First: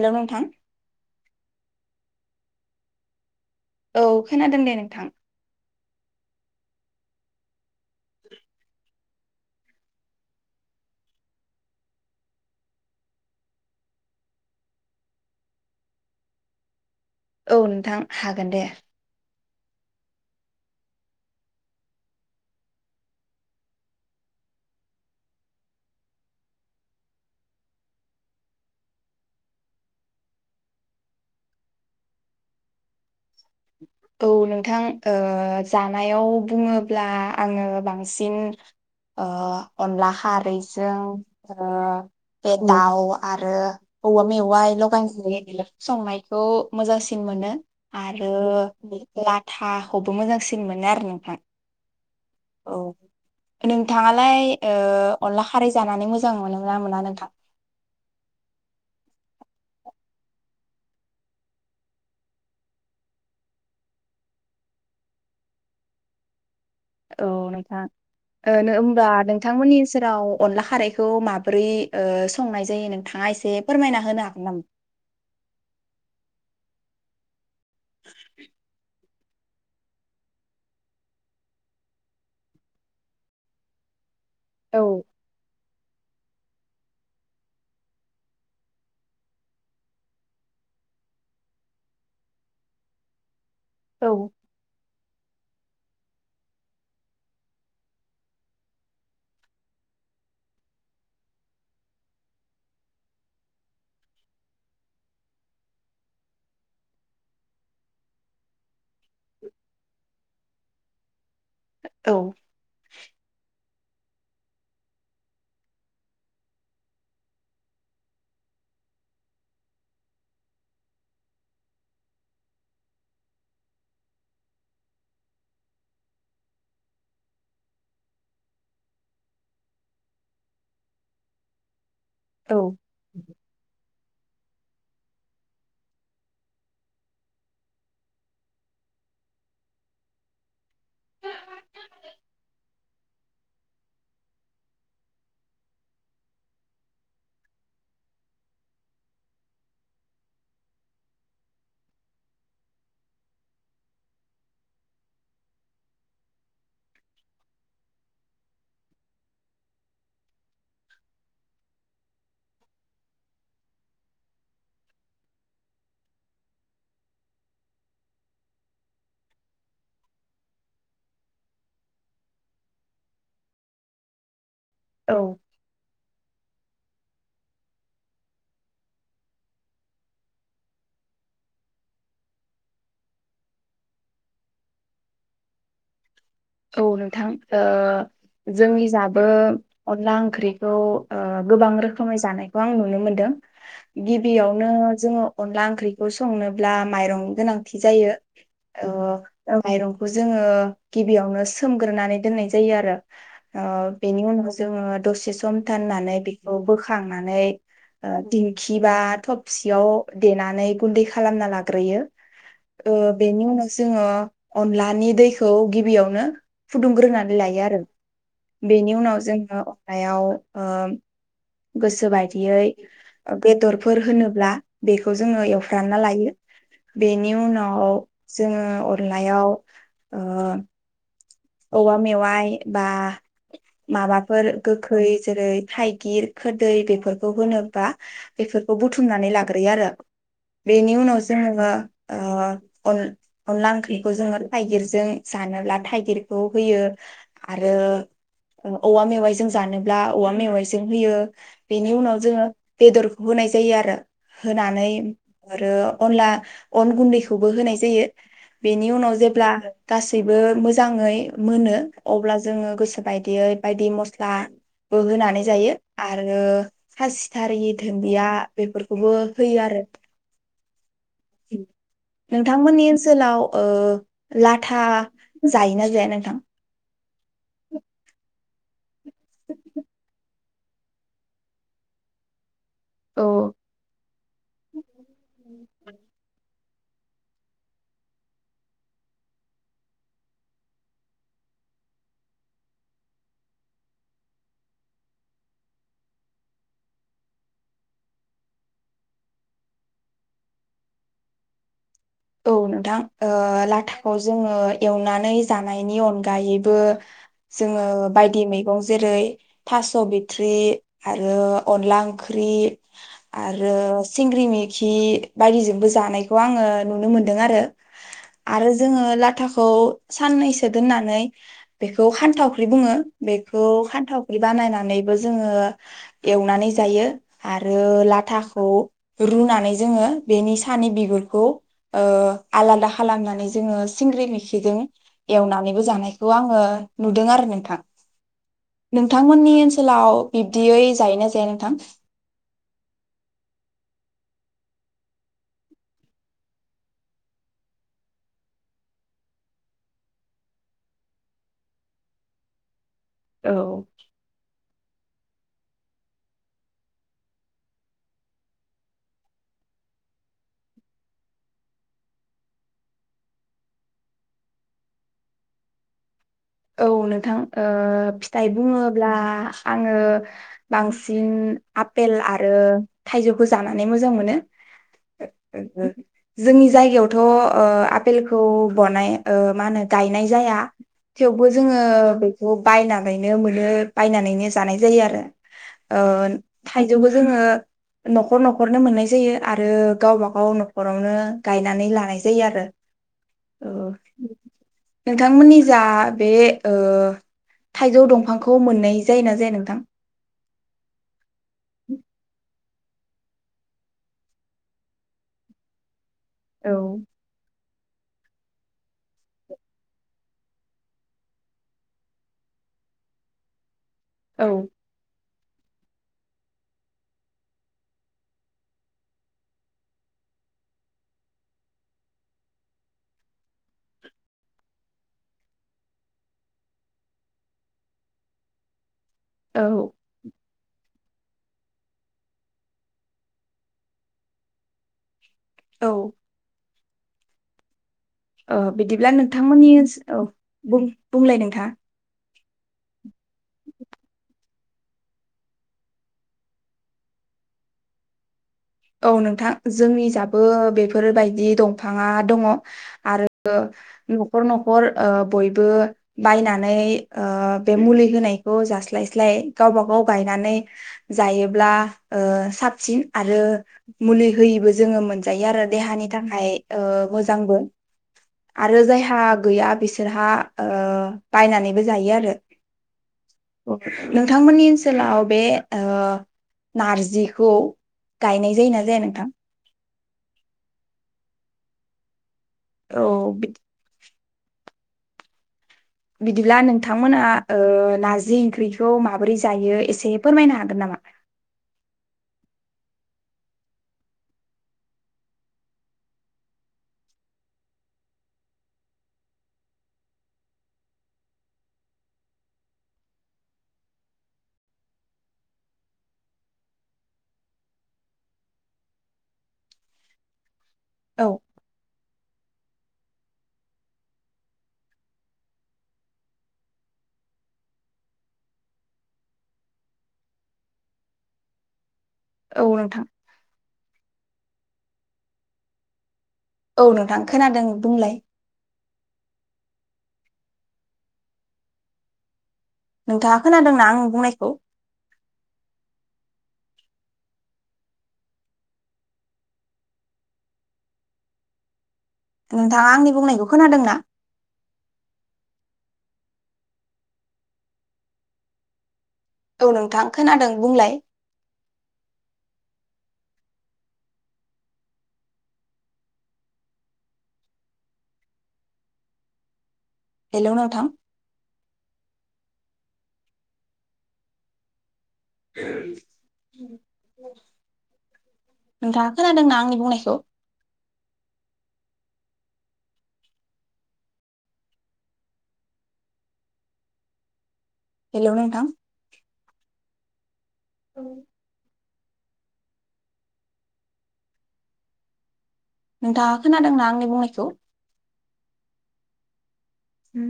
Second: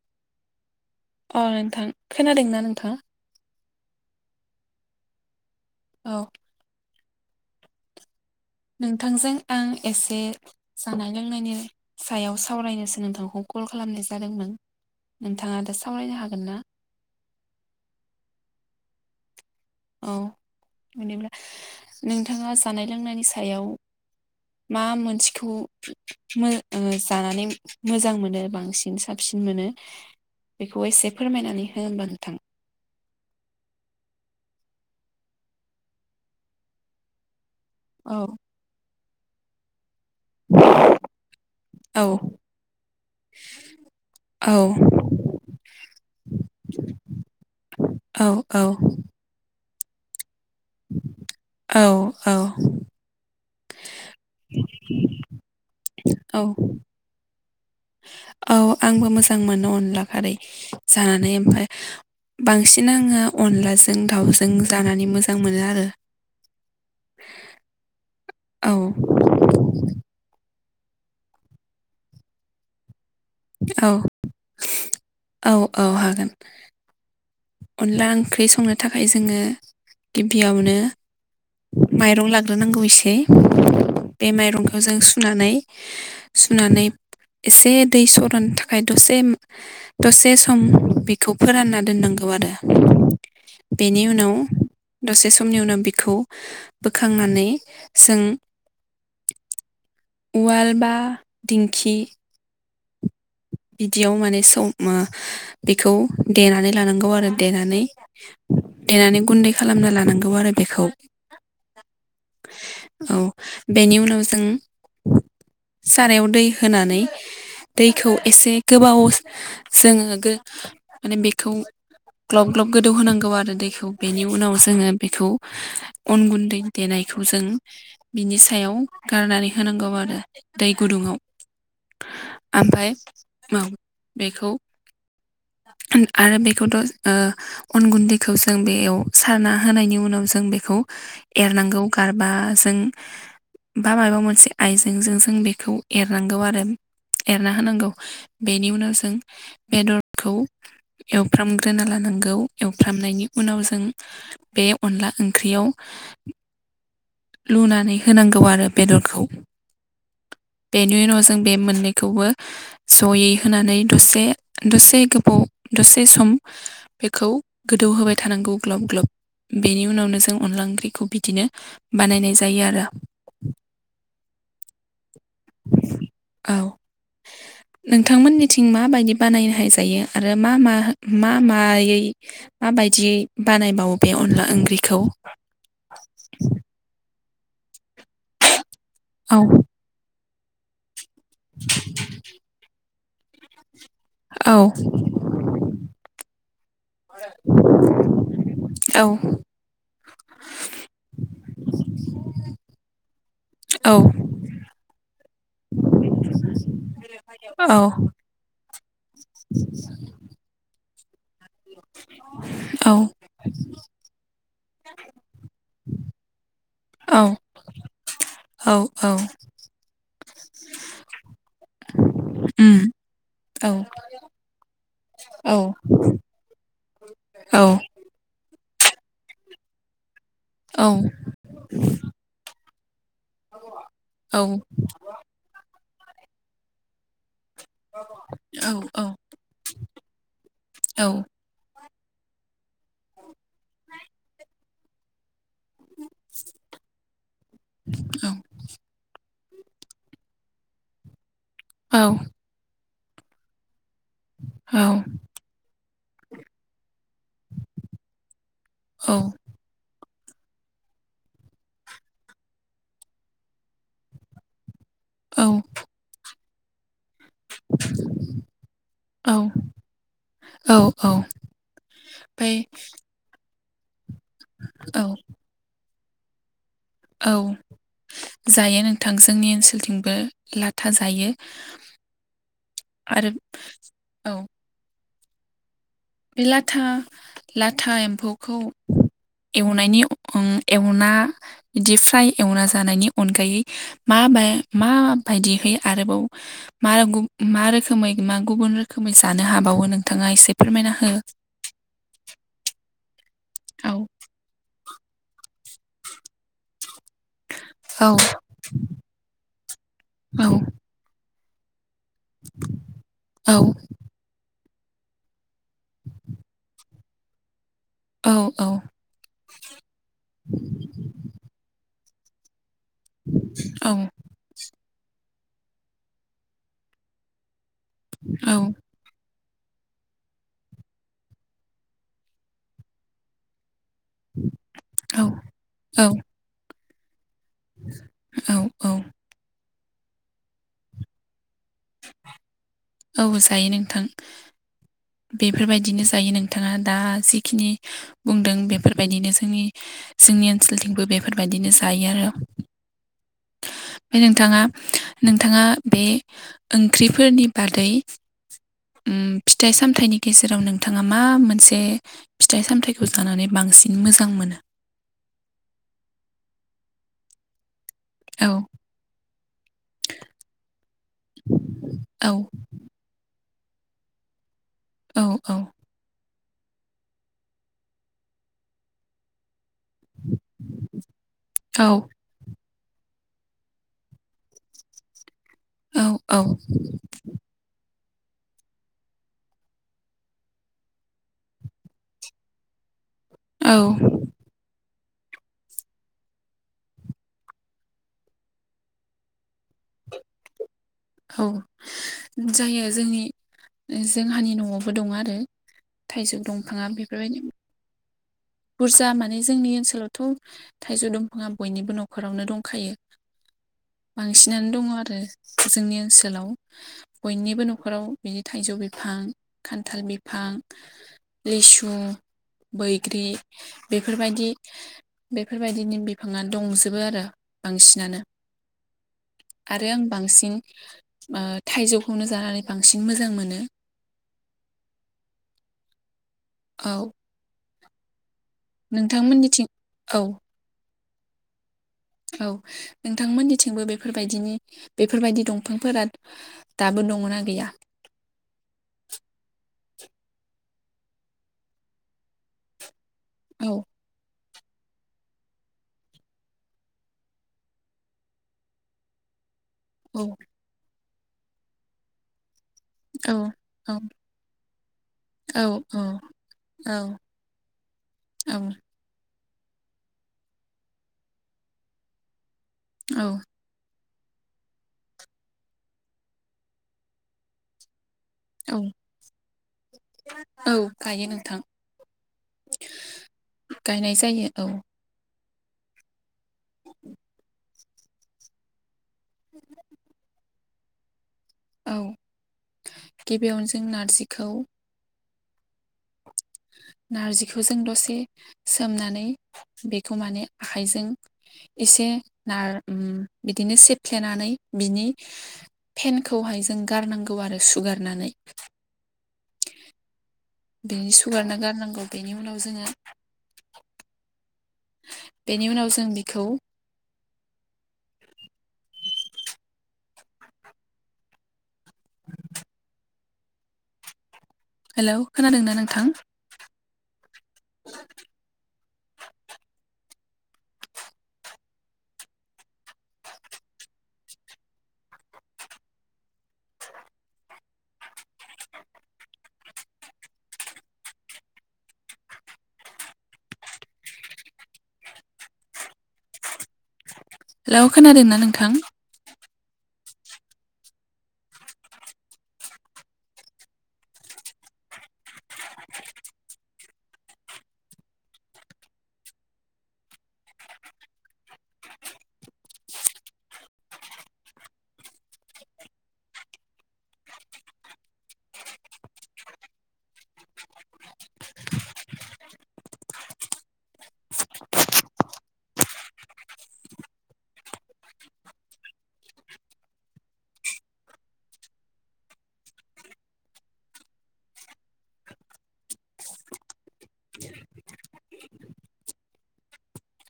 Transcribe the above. Hello नोंथां अ नोंथां खोनादोंना नोंथाङा? औ खोनादों दे नोंथां? औ [inaudible] नोंथांजों आं एसे जानाय लोंनायनि सायाव सावरायनोसो नोंथांखौ कल खालामनाय जादोंमोन नोंथाङा दा सावरायनो हागोन ना? औ नोंथां हागोन दे औ बिदिब्ला नोंथाङा जानाय लोंनायनि सायाव मा मोनसेखौ ओ जानानै मोजां मोनो बांसिन साबसिन मोनो बेखौ एसे फोरमायनानै हो होमबा नोंथां। औ नोंथां ओ जानायाव बुङोब्ला आङो बांसिन औ ओ अनला खारैजों ओ औ बे दाउ आरो औवा औ मेवाइ लगाय [unintelligible] संनायखौ मोजांसिन मोनो आरो औ औ लाथाखौबो मोजांसिन सिन मोनो आरो नोंथां औ नोंथाङालाय ओ अनला खारै जानानै मोजां औ मोनोना मोना नोंथां औ आंबो मोजां मोनो अनला खारै जानानै ओमफाय बांसिन आङो अनलाजों दाउजों जानानै मोजां मोनो आरो। औ नोंथां औ होमबा नोंथांमोननि सेराव अनला रैखौ माब्रै ओ संनाय जायो नों औ औ औ हागोन। अनला ओंख्रि संनो थाखाय जों जोङो गिबियावनो माइरं लाग्रोनांगौ एसे बे माइरंखौ औ जों सुनानै सुनानै एसे दै सरनो थाखाय दसे सम बेखौ फोरानना दोननांगौ। गौ आरो बेनि औ उनाव दसे समनि उनाव बिखौ बोखांनानै जों उवाल बा दिंखि बिदियाव माने सम बेखौ देनानै लानांगौ आरो देनानै। देनानै गुन्दै खालामना लानांगोन आरो बेखौ औ औ बेनि उनाव जों सारायाव दै होनानै दै खौ एसे गोबावाव जोङो माने बेखौ ग्लब ग्लब गोदौ होनांगौ आरो दैखौ बेनि उनाव जोङो बेखौ अन गुन्दै देनायखौ जों बिनि सायाव गारनानै होनांगौ आरो दै गुदुङाव औ ओमफ्राय माव बेखौ आरो बेखौथ' ओ अन गुन्दैखौ जों बेयाव सारना होनायनि उनाव जों बेखौ एरनांगौ गारबाजों बा मायाबा मोनसे आइजेंजों जों बेखौ एरनांगौ आरो‌। एरना होनांगौ बेनि उनाव जों बेदरखौ एवफ्रामग्रोना लानांगौ एवफ्रामनायनि उनाव जों बे अनला ओंख्रियाव लुनानै होनांगौ आरो बेदरखौ बेनि उनाव जों बे मोननैखौबो जयै होनानै दसे दसे गोबाव दसे सम बेखौ गोदौ होबाय थानांगौ ग्लब ग्लब बेनि उनावनो जों अनला ओंख्रिखौ बिदिनो बानायनाय जायो आरो। औ औ नोंथांमोननिथिं माबायदि बानायनो हाय जायो आरो मा मा मा मायै माबायदियै बानायबावो बे अनला ओंख्रिखौ? औ नोंथां ओ जोंनि जाबो औ अनला ओंख्रिखौ ओ गोबां रोखोमै जानायखौ आं नुनो मोनो । दों औ गिबियावनो जोङो अनला ओंख्रिखौ संनोब्ला माइरं गोनांथि जायो ओ औ माइरंखौ जोङो बेयावनो सोमग्रोनानै दोननाय जायो आरो । [inaudible] ओ औ बेनि उनाव जोङो दसे सम थोननानै बेखौ बोखांनानै औ ओ दिंखि बा थबसियाव देनानै गुन्दै खालामना लागोन औ लाग्रोयो बेनि ओ उनाव जोङो अनलानि दैखौ गिब गिबियावनो फुदुंग्रोनानै लायो आरो औ बेनि औ उनाव जोङो नायाव ओ गोसोबाय बिदियै उम ओ औ बेदरफोर होनोब्ला बेखौ जोङो औ एवफ्रानना लायो बेनि औ उनाव जोङो अरनायाव ओ औ औवा मेवाय बा औ माबाफोर गोखै जेरै थाइ गिर खो दैै बेफोरखौ खौ होनोबा बेफोरखौ औ बुथुमनानै लाग्रोयो आरो बेनि उनाव जोङो ओ अन अनला ओंख्रिखौ जोङो थाइगिरजों जानोब्ला थाइगिर खौ होयो आरो ओमफ्राय औ-औवा मेवाय जों जानोब्ला औवा मेवाइजों होयो बेनि उनाव जोङो बेदरखौ होनाय जायो आरो होनानै आरो अनला अन गुन्दैखौबो होनाय जायो । बेनि उनाव जेब्ला गास गैबो मोजाङै मोनो अब्ला जोङो गोसो बायदियै बायदि मस्ला बो होनानै जायो आरो खासिथारि धोनदिया बेफोरखौबो होयो आरो औ नोंथांमोननि ओनसोलाव ओ लाथा औ जायोना जाया नोंथां औ जायो नोंथां जोंनि ओनसोलथिंबो लाथा जायो औ आरो औ [inaudible] बे लाथा लाथा एम्फौखौ एवनायनि आंखौ एवना बिदि फ्राय एवना जानायनि अनगायै मा माबायदिहै आरोबाव मा रोखोमै मा गुबुन रोखोमै जानो हाबावो नोंथाङा एसे फोरमायनो हा [unintelligible] औ नोंथां ओ औ लाथाखौ जोङो एवनानै जानायनि अनगायैबो जोङो औ बायदि मैगं जेरै थास' औ बिथ्रि आरो अनला ओं ख्रि औ आरो सिंग्रि मि खि बायदिजोंबो जानायखौ आङो नुनो मोन्दों आरो औ आरो जोङो लाथाखौ साननैसो दोननानै बे बेखौ खान्थाव बुङो बेखौ औ खान्थावख्रि बानायनानै जोङो एवनानै जायो आरो आरो औ लाथाखौ रुनानै जोङो बेनि सानि बिगुरखौ ओ आलादा खालामनानै जोङो सिंग्रि मैखिजों एवनानैबो औ जानायखौ आङो नुदों आरो न औ नोंथांमोननि ओनोसो लाव बिब्दियै जायो ना जाया नोंथां औ जायो नोंथां बेफोरबायदिनो जायो नोंथाङा दा जिखिनि बुंदों बेफोरबायदिनो जोंनि जोंनि ओनसोलथिंबो बेफोरबायदिनो जायो आरो औ ओमफ्राय नोंथाङा नोंथाङा बे ओंख्रिफोरनि बादै उम फिथाइ सामथाइनि गेजेराव नोंथाङा मा मोनसे फिथाइ सामथाइखौ जानानै बांसिन मोजां मोनो औ नोंथां फिथाइ औ बुङोब्ला आङो बांसिन आपेल औ आरो थाइजौ खौ जानानै मोजां मोनो औ [unintelligible] जोंनि जायगायावथ' ओ आपेलखौ बनाय मा होनो गायनाय जाया थेवबो जोङो औ बेखौ बायनानैनो मोनो बायनानैनो जानाय जायो आरो ओ औ थाइजौबो जोङो न'खर न'खरनो मोननाय जायो आरो गावबा गाव न'खरावनो गायनानै लानाय जायो आरो औ ओ नोंथांमोननि जा बे ओ थाइजौ दंफांखौ मोननाय जायोना जाया नोंथां औ जायो जोंनि जोंहानि न'आवबो दङ आरो थाइजौ औ दंफाङा बेफोरबायदि बुरजा माने जोंनि ओनसोलावथ' थाइजौ दंफाङा बयनिबो न'खरावनो दंखायो औ बांसिनानो दङ आरो [inaudible] जोंनि ओनसोलाव बयनिबो न'खराव बिदि थाइजौ बिफां खान्थाल बिफां लिसु बैग्रि बेफोरबायदि बेफोरबायदिनि बिफाङा दंजोबो आरो बांसिनानो औ आरो आं बांसिन ओ थाइजौखौनो जानानै बांसिन मोजां मोनो औ औ ओ बिदिब्ला नोंथांमोननिथिं नोंथांमोननि औ ओनसोलाव बुं बुंलाय नोंथां औ नोंथांमोननिथिंबो बेफोरबायदिनि बेफोरबायदि दंफांफोरा दाबो दङोना गैया औ नोंथां जोंनि जाबो बेफोरबायदि दंफाङा दङ आरो ओ औ न'खर न'खर ओ बयबो बायनानै बे मुलि होनायखौ जास्लायस्लाय गावबा गाव औ गायनानै जायोब्ला ओ साबसिन औ आरो औ मुलि होयिबो जोङो मोनजायो औ आरो देहानि थाखाय ओ औ मोजांबो औ आरो जायहा हा गैया बिसोरहा ओ बायनानैबो जायो आरो औ नोंथांमोननि ओनसोलाव बे ओ नारजिखौ गायनाय औ जायोना जाया नोंथां औ गायो नोंथां औ बि नायजायो औ बिदिब्ला नोंथांमोना ओ नारजि ओंख्रिखौ मा बोरै जायो एसे फोरमायनो हागोन नामा औ गिबियावनो जों नारजिखौ नारजिखौ जों दसे सोमनानै बेखौ माने आखाइजों एसे नार ओम बिदिनो सेफ्लेनानै बिनि फेनखौहाय जों गारनांगौ आरो सुगारनानै बिनि औ सुगारना गारनांगौ बेनि उनाव जोङो बेनि उनाव जों बिखौ औनोंथां हेलौ खोनादोंना नोंथां औ नोंथां खोनादों बुंलाय नोंथाङा खोनादोंना आं बुंनायखौ नोंथाङा आंनि बुंनायखौ खोनादोंना हेलौ खोनादोंना नोंथां औ नोंथां खोनादों बुंलाय हेलौ नोंथां नोंथाङा खोनादोंना आंनि बुंनायखौ हेलौ नोंथां औ नोंथाङा खोनादोंना आंनि बुंनायखौ ओम